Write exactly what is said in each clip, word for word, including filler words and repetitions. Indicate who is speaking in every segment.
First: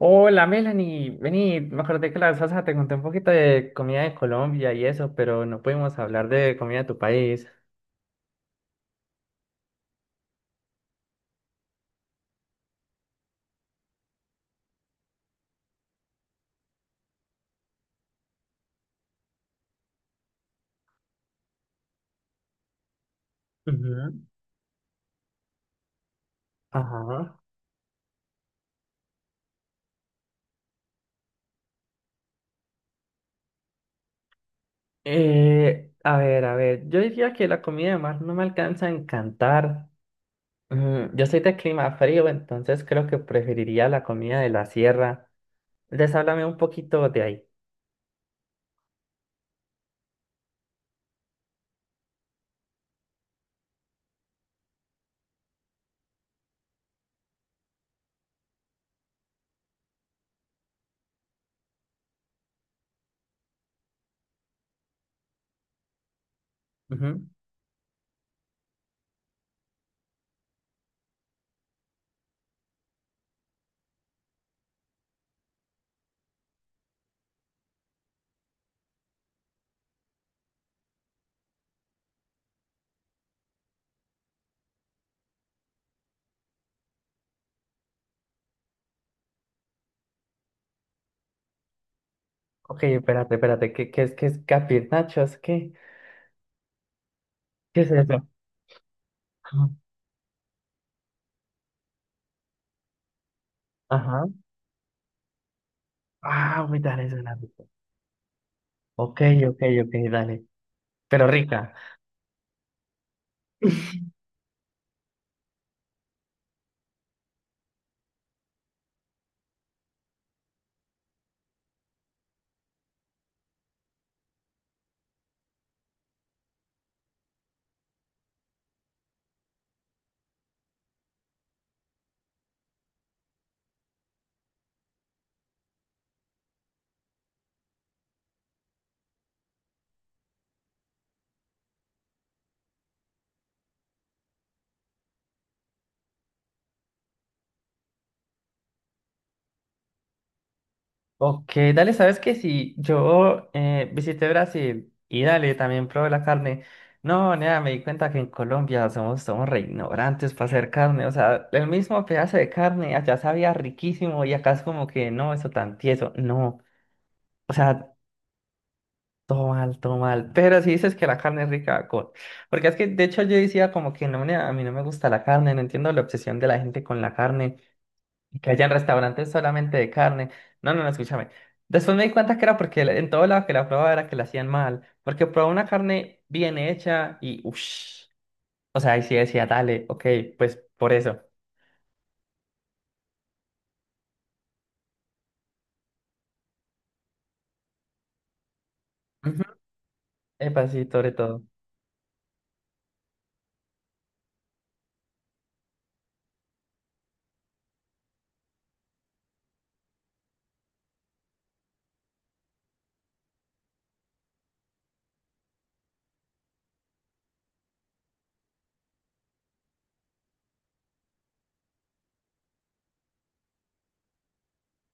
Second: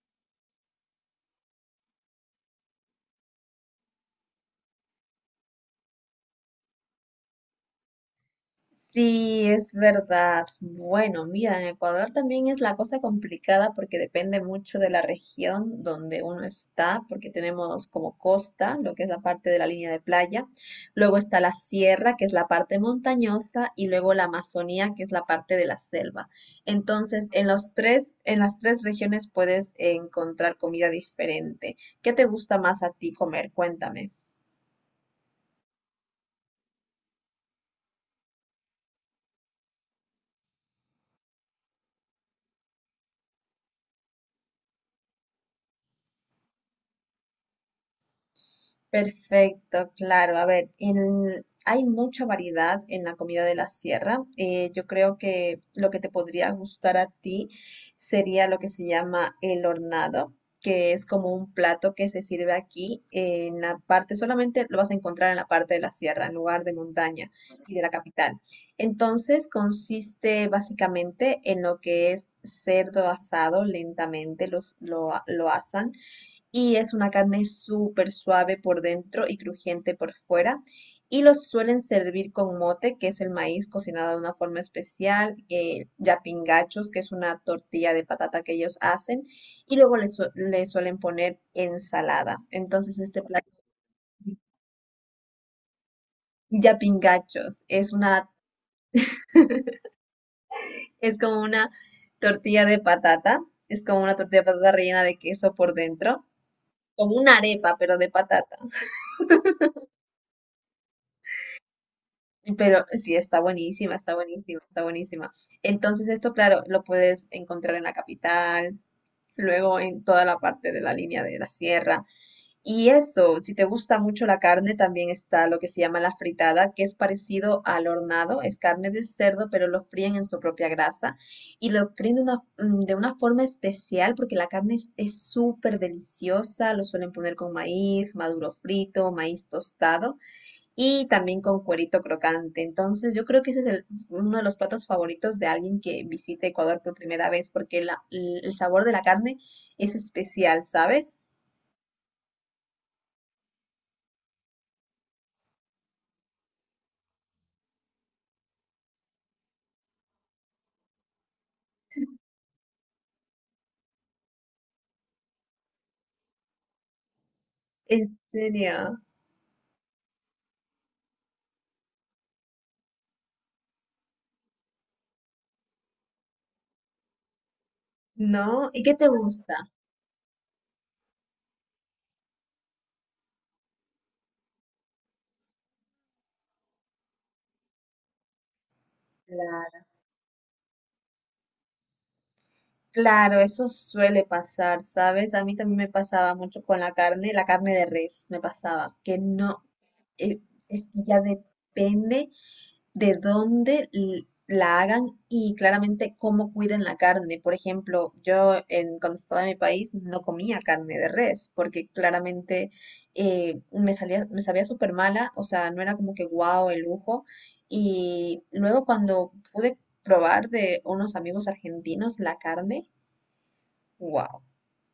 Speaker 1: Hola Melanie, vení, me acordé que la vez pasada te conté un poquito de comida de Colombia y eso, pero no pudimos hablar de comida de tu país.
Speaker 2: Sí, es verdad. Bueno, mira, en Ecuador también es la cosa complicada porque depende mucho de la región donde uno está, porque tenemos como costa, lo que es la parte de la línea de playa, luego está la sierra, que es la parte montañosa, y
Speaker 1: Ujú.
Speaker 2: luego la Amazonía, que es la parte de la selva. Entonces,
Speaker 1: Ajá.
Speaker 2: en los tres, en las tres regiones puedes encontrar comida diferente. ¿Qué te gusta más a ti comer? Cuéntame.
Speaker 1: Eh, a ver, a ver, yo diría que la comida de mar no me alcanza a encantar. Mm, yo soy de clima frío, entonces creo que preferiría la comida de la sierra. Entonces háblame un poquito de ahí.
Speaker 2: Perfecto, claro. A ver, en- hay mucha variedad en la comida de la sierra. Eh, yo creo que lo que te podría gustar a ti sería lo que se llama el hornado, que es como un plato que se sirve aquí en la parte, solamente lo vas a encontrar en la parte de la sierra, en lugar de
Speaker 1: Ujú.
Speaker 2: montaña y de la capital. Entonces, consiste básicamente en lo que es cerdo asado lentamente, los, lo, lo asan y es una carne súper suave por dentro y crujiente por fuera. Y los suelen servir con mote, que es el maíz cocinado de una forma especial, eh, yapingachos, que es una tortilla de patata que ellos hacen, y luego le, su- le suelen poner ensalada.
Speaker 1: Ok,
Speaker 2: Entonces este
Speaker 1: espérate,
Speaker 2: plato,
Speaker 1: espérate, ¿qué, qué es, qué es capir nachos? ¿Qué,
Speaker 2: yapingachos,
Speaker 1: qué es
Speaker 2: es
Speaker 1: eso?
Speaker 2: una,
Speaker 1: Ajá.
Speaker 2: es como una tortilla de patata, es como una
Speaker 1: Ajá.
Speaker 2: tortilla de patata rellena de queso por dentro,
Speaker 1: Ah, muy dale.
Speaker 2: como una arepa, pero de patata.
Speaker 1: Ok, ok, ok, dale. Pero rica.
Speaker 2: Pero sí, está buenísima, está buenísima, está buenísima. Entonces esto, claro, lo puedes encontrar en la capital, luego en toda la parte de la línea de la sierra. Y eso, si te gusta mucho la carne, también está lo que se llama la fritada, que es parecido al hornado, es carne de cerdo, pero lo fríen en su propia grasa y lo fríen de una, mm, de una forma especial porque la carne es es súper deliciosa, lo suelen poner con maíz, maduro frito, maíz tostado y también con cuerito crocante. Entonces, yo creo que ese es el- uno de los platos favoritos de alguien que visite Ecuador por primera vez, porque la- el el sabor de la carne es especial, ¿sabes?
Speaker 1: Ok, dale, ¿sabes qué? Si yo eh, visité Brasil y dale, también probé la carne. No, nada, me di cuenta que en Colombia somos, somos re ignorantes para hacer carne. O sea, el mismo pedazo de carne allá sabía riquísimo y acá es como que no, eso tan tieso. No, o sea,
Speaker 2: En serio,
Speaker 1: todo mal, todo mal. Pero si dices que la carne es rica, con porque es que de hecho yo decía como que no, nea, a mí no me gusta la carne, no entiendo la obsesión de la gente con la carne. Que
Speaker 2: ¿no?
Speaker 1: hayan
Speaker 2: ¿Y qué te
Speaker 1: restaurantes
Speaker 2: gusta?
Speaker 1: solamente de carne. No, no, no, escúchame. Después me di cuenta que era porque la- en todo lado que la probaba era que la hacían mal. Porque probaba una carne bien hecha y uff. O sea, ahí sí decía,
Speaker 2: Claro.
Speaker 1: dale, ok, pues por eso.
Speaker 2: Claro, eso suele pasar, ¿sabes? A mí también me pasaba mucho con la carne, la carne de res, me pasaba, que
Speaker 1: Ujú.
Speaker 2: no, eh,
Speaker 1: Epa, sí,
Speaker 2: es que
Speaker 1: sobre
Speaker 2: ya
Speaker 1: todo.
Speaker 2: depende de dónde l- la hagan y claramente cómo cuiden la carne. Por ejemplo, yo en, cuando estaba en mi país no comía carne de res porque claramente eh, me salía, me sabía súper mala, o sea, no era como que guau el lujo. Y luego cuando pude probar de unos amigos argentinos la carne, wow.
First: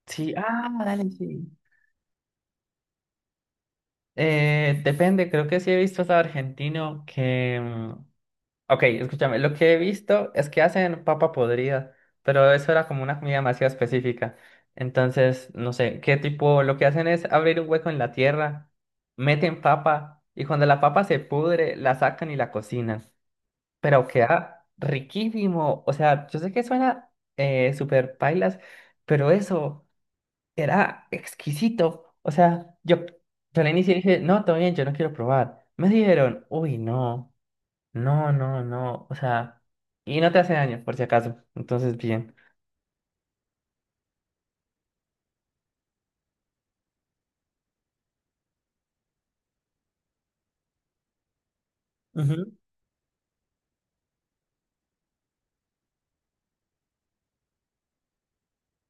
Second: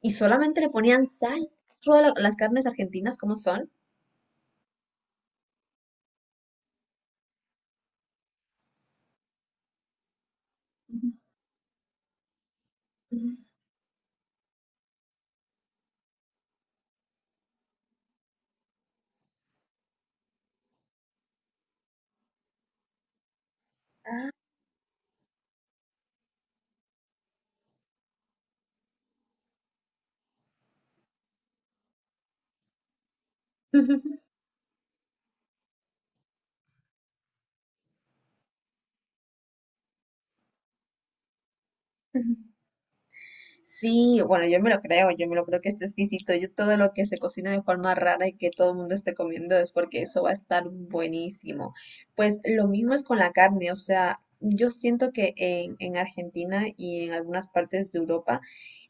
Speaker 2: Y
Speaker 1: Sí,
Speaker 2: solamente le
Speaker 1: ah,
Speaker 2: ponían
Speaker 1: dale, sí.
Speaker 2: sal. Todas la- las carnes argentinas, ¿cómo son?
Speaker 1: Eh, depende, creo que sí he visto hasta argentino que. mm, Ok, escúchame, lo que he visto es que hacen papa podrida, pero eso era como una comida demasiado específica. Entonces, no sé, qué tipo, lo que hacen es abrir un hueco en la tierra, meten papa y cuando la papa se pudre, la sacan y la cocinan. Pero queda riquísimo. O sea, yo sé que suena eh, súper pailas, pero eso era exquisito. O sea, yo, yo al
Speaker 2: Ujú.
Speaker 1: inicio dije, no, todo bien, yo no quiero probar. Me dijeron, uy, no. No, no, no, o sea, y no te hace daño, por si acaso, entonces bien.
Speaker 2: Sí, bueno, yo me lo creo, yo me lo creo que esté exquisito. Yo todo lo que se cocina de forma rara y que todo el mundo esté comiendo es porque eso va a estar buenísimo. Pues
Speaker 1: Ujú,
Speaker 2: lo mismo es con la carne, o sea, yo siento que en, en Argentina y en algunas partes de Europa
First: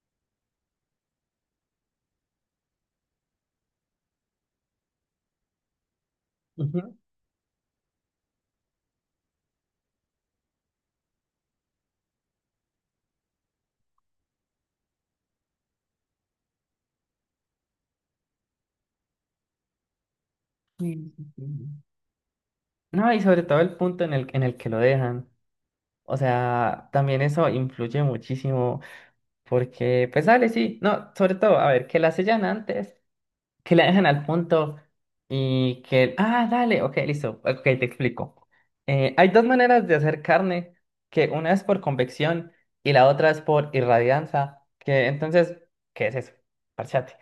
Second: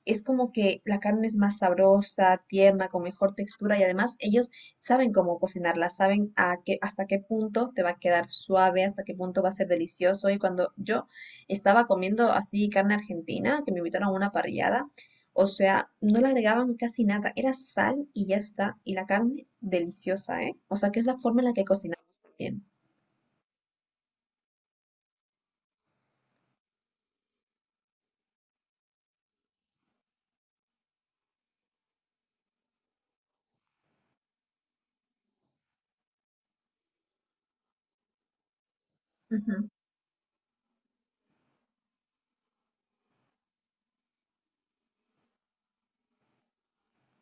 Speaker 2: es como que la carne es más sabrosa, tierna, con mejor textura y además ellos saben cómo cocinarla, saben a qué,
Speaker 1: ujú.
Speaker 2: hasta qué punto te va a quedar suave, hasta qué punto va a ser delicioso y cuando yo... Estaba comiendo así carne argentina, que me invitaron a una parrillada. O sea, no le agregaban casi nada, era sal y ya está. Y la carne deliciosa, ¿eh? O sea, que es
Speaker 1: Sí,
Speaker 2: la
Speaker 1: sí,
Speaker 2: forma
Speaker 1: sí.
Speaker 2: en la que cocinamos también.
Speaker 1: No, y sobre todo el punto en el, en el que lo dejan. O sea, también eso influye muchísimo porque, pues dale, sí, no, sobre todo, a ver, que la sellan antes, que la dejan al punto y que, ah, dale, ok, listo, ok, te explico. Eh, hay dos
Speaker 2: Ujú.
Speaker 1: maneras de hacer carne, que una es por convección y la otra es por irradianza, que entonces, ¿qué es eso? Parchate.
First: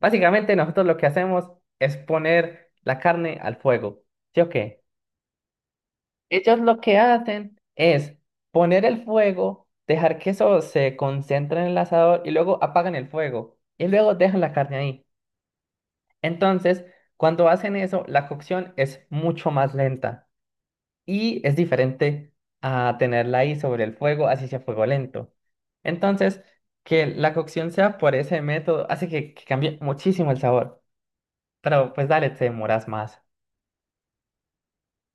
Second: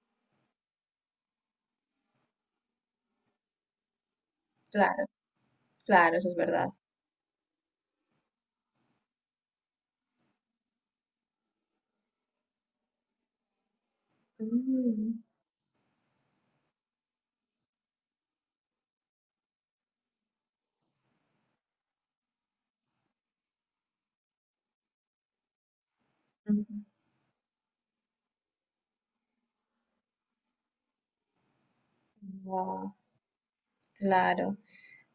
Speaker 1: Básicamente nosotros lo que hacemos es poner la carne al fuego, ¿sí o qué?
Speaker 2: Claro, claro, eso es
Speaker 1: Ellos
Speaker 2: verdad.
Speaker 1: lo que hacen es poner el fuego, dejar que eso se concentre en el asador y luego apagan el fuego y luego dejan la carne ahí.
Speaker 2: Mm,
Speaker 1: Entonces, cuando hacen eso, la cocción es mucho más lenta y es diferente a tenerla ahí sobre el fuego, así sea fuego lento. Entonces,
Speaker 2: ujú.
Speaker 1: que la cocción sea por ese método hace que, que cambie muchísimo el sabor. Pero pues dale, te demoras
Speaker 2: Guau,
Speaker 1: más.
Speaker 2: claro.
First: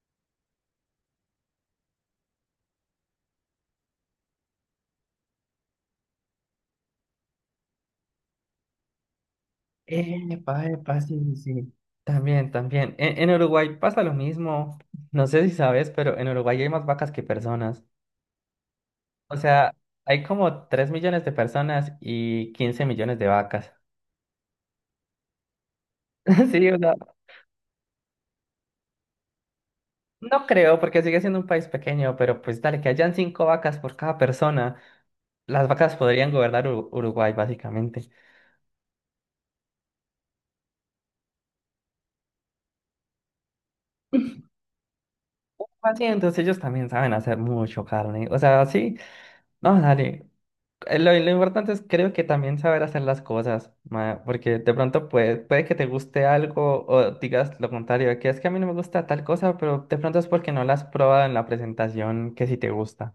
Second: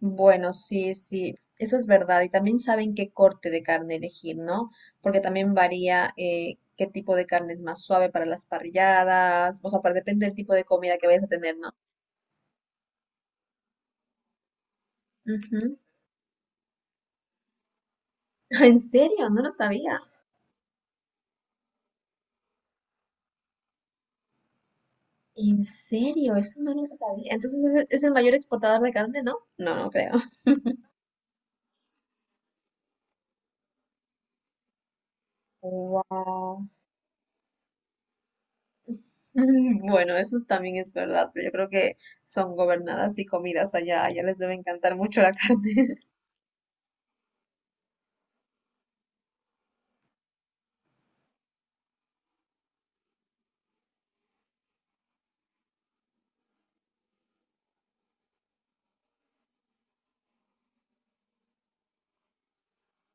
Speaker 2: Bueno, sí, sí, eso es verdad. Y también saben qué corte de carne elegir, ¿no? Porque también varía eh, qué tipo de carne es más suave para las parrilladas, o sea, para, depende del tipo de
Speaker 1: Epa,
Speaker 2: comida
Speaker 1: epa,
Speaker 2: que
Speaker 1: sí,
Speaker 2: vayas a
Speaker 1: sí,
Speaker 2: tener,
Speaker 1: sí.
Speaker 2: ¿no?
Speaker 1: También, también. En, en Uruguay pasa lo mismo. No sé si
Speaker 2: Ujú.
Speaker 1: sabes, pero en Uruguay hay más vacas que personas.
Speaker 2: ¿En serio?
Speaker 1: O
Speaker 2: No lo
Speaker 1: sea,
Speaker 2: sabía.
Speaker 1: hay como tres millones de personas y quince millones de vacas.
Speaker 2: ¿En serio? Eso
Speaker 1: Sí,
Speaker 2: no
Speaker 1: o
Speaker 2: lo
Speaker 1: sea,
Speaker 2: sabía. Entonces, ¿es, el es el mayor exportador de carne, ¿no? No, no creo.
Speaker 1: no creo, porque sigue siendo un país pequeño, pero pues dale, que hayan cinco vacas por cada persona, las vacas podrían gobernar
Speaker 2: Wow.
Speaker 1: Ur- Uruguay, básicamente.
Speaker 2: Bueno, eso es- también es verdad, pero yo creo que son gobernadas y comidas allá, allá les debe encantar mucho la carne.
Speaker 1: Así, entonces ellos también saben hacer mucho carne. O sea, sí, no, dale. Eh, Lo, lo importante es, creo que también saber hacer las cosas, ma, porque de pronto puede, puede que te guste algo o digas lo contrario, de que es que a mí no me gusta tal cosa, pero de pronto es porque no la has probado en la presentación que sí te gusta.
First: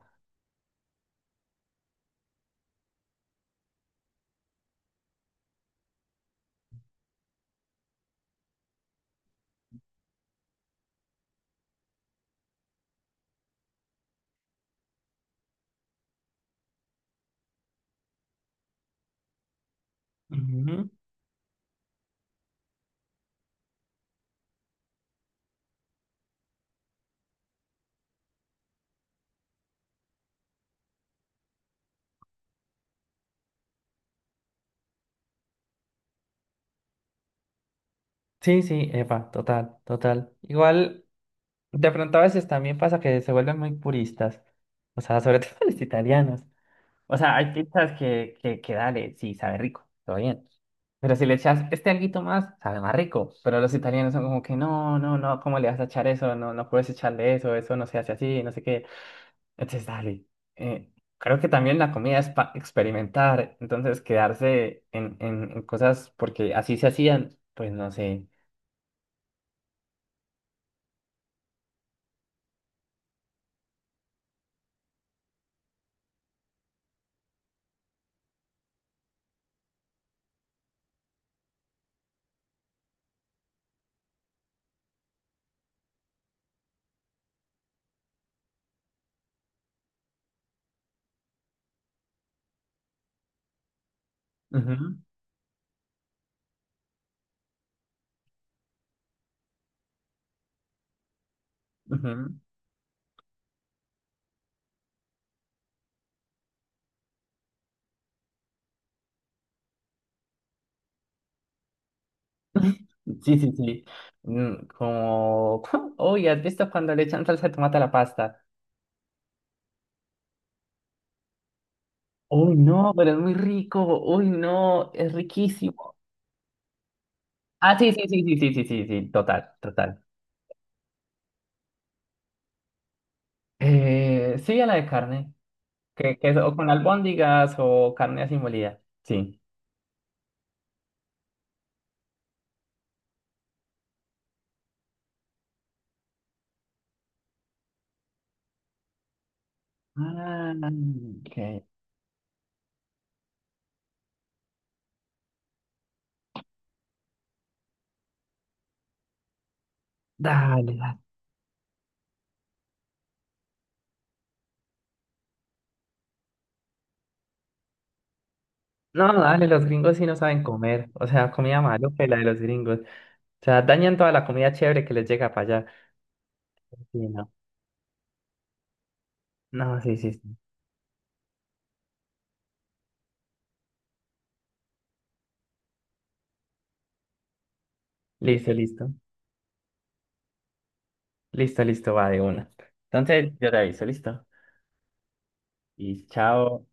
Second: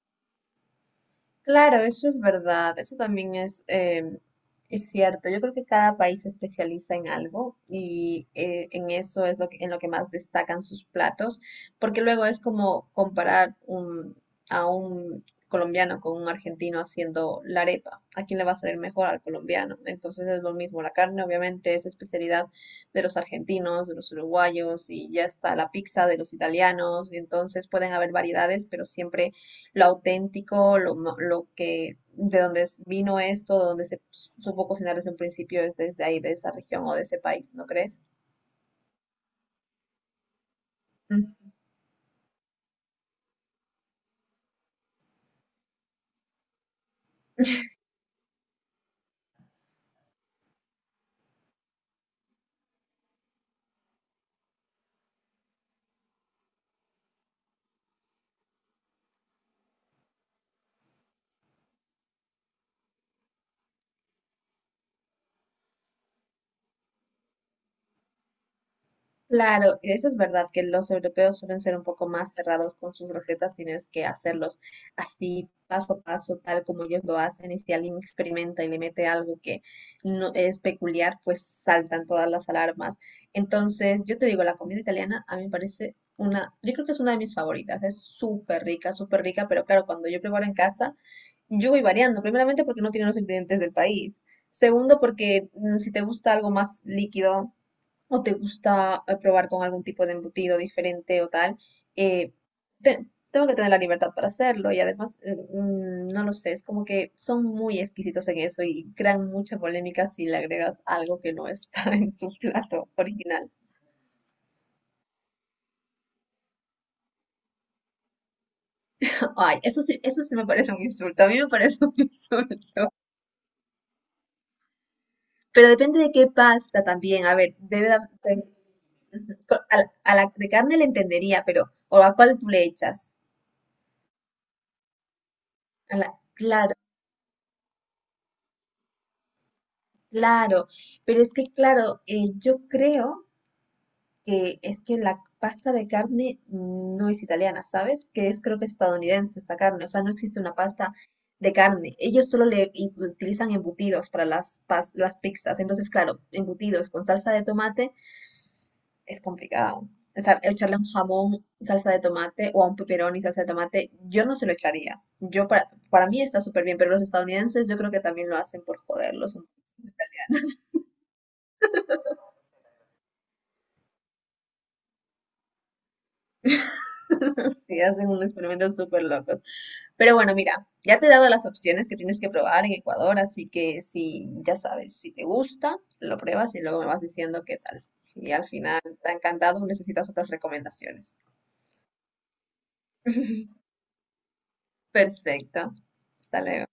Speaker 2: Claro, eso es verdad, eso también es, em, es cierto. Yo creo que cada país se especializa en algo y eh, en eso es lo que, en lo que más destacan sus platos, porque luego es como comparar un- a un colombiano con un argentino haciendo la arepa. ¿A quién le va a salir mejor al colombiano? Entonces es lo
Speaker 1: Ujú.
Speaker 2: mismo, la carne obviamente es especialidad de los argentinos, de los uruguayos y ya está la pizza de los italianos, y entonces pueden haber variedades, pero siempre lo auténtico, lo, ma- lo que, de dónde es- vino esto, de dónde se supo cocinar desde un principio, es desde ahí, de esa región o de ese país, ¿no crees?
Speaker 1: Sí, sí, Epa, total, total. Igual. De pronto a veces también pasa que se vuelven muy puristas, o sea, sobre todo los italianos. O sea, hay pizzas que, que, que dale, sí, sabe rico, todo bien. Pero si le echas este alguito más, sabe más rico. Pero los italianos son como que no, no, no, ¿cómo le vas a echar eso? No, no puedes echarle eso, eso no se hace así, no sé qué. Entonces, dale. Eh, creo que también la comida es para experimentar, entonces quedarse en, en, en cosas porque así se hacían, pues no sé.
Speaker 2: Claro, eso es verdad que los europeos suelen ser un poco más cerrados con sus recetas, tienes que hacerlos así, paso a paso, tal como ellos lo hacen, y si alguien experimenta y le mete algo que no es peculiar, pues saltan todas las alarmas. Entonces, yo te digo, la comida italiana a mí me parece una, yo creo que es una de mis favoritas, es súper rica, súper rica, pero claro, cuando yo preparo en casa, yo voy variando, primeramente porque no tienen los ingredientes del país,
Speaker 1: Ujú,
Speaker 2: segundo porque mm, si te gusta algo más líquido, o te gusta eh, probar con algún tipo de embutido diferente o tal, eh,
Speaker 1: ujú.
Speaker 2: te- tengo que tener la libertad para hacerlo y además, eh, mm, no lo sé, es como que son muy exquisitos en eso y crean mucha polémica si le agregas algo que no está en su plato
Speaker 1: Sí,
Speaker 2: original.
Speaker 1: sí, sí. Mm, como, uy, ¿has visto cuando le echan salsa de tomate a la pasta?
Speaker 2: Ay, eso sí, eso sí me parece un insulto, a mí me parece un
Speaker 1: Uy,
Speaker 2: insulto.
Speaker 1: no, pero es muy rico. Uy, no, es
Speaker 2: Pero
Speaker 1: riquísimo.
Speaker 2: depende de qué pasta también, a ver,
Speaker 1: Ah,
Speaker 2: debe
Speaker 1: sí,
Speaker 2: de
Speaker 1: sí, sí, sí,
Speaker 2: ser...
Speaker 1: sí, sí, sí, sí,
Speaker 2: ujú,
Speaker 1: total,
Speaker 2: co- a la,
Speaker 1: total.
Speaker 2: a la de carne le entendería, pero ¿o a cuál tú le echas?
Speaker 1: Eh, sí, a la de carne,
Speaker 2: A la,
Speaker 1: que, que es o con
Speaker 2: claro.
Speaker 1: albóndigas o carne así molida. Sí.
Speaker 2: Claro, pero es que, claro, eh, yo creo que es que la pasta de carne no es italiana, ¿sabes? Que es Creo que es estadounidense esta carne, o sea, no existe
Speaker 1: Ah,
Speaker 2: una pasta de
Speaker 1: ok.
Speaker 2: carne. Ellos solo le i- utilizan embutidos para las, pas- las pizzas, entonces, claro, embutidos con salsa de tomate es complicado. O sea,
Speaker 1: Dale,
Speaker 2: echarle a un
Speaker 1: dale.
Speaker 2: jamón salsa de tomate o a un pepperoni salsa de tomate, yo no se lo echaría. Yo para, para mí está súper bien, pero los estadounidenses yo creo que también lo hacen por
Speaker 1: No,
Speaker 2: joderlos
Speaker 1: dale,
Speaker 2: un
Speaker 1: los gringos sí no saben comer. O sea, comida maloca y la de los gringos. O sea, dañan toda la comida chévere que les llega para allá. Sí, no.
Speaker 2: Sí, hacen unos experimentos súper locos.
Speaker 1: No, sí, sí,
Speaker 2: Pero bueno,
Speaker 1: sí.
Speaker 2: mira, ya te he dado las opciones que tienes que probar en Ecuador, así que si ya sabes, si te gusta, pues, lo pruebas y luego me vas diciendo qué tal. Si al
Speaker 1: Listo,
Speaker 2: final
Speaker 1: listo.
Speaker 2: te ha encantado, necesitas otras recomendaciones.
Speaker 1: Listo, listo, va de una. Entonces, yo te aviso, listo.
Speaker 2: Perfecto.
Speaker 1: Y
Speaker 2: Hasta
Speaker 1: chao.
Speaker 2: luego.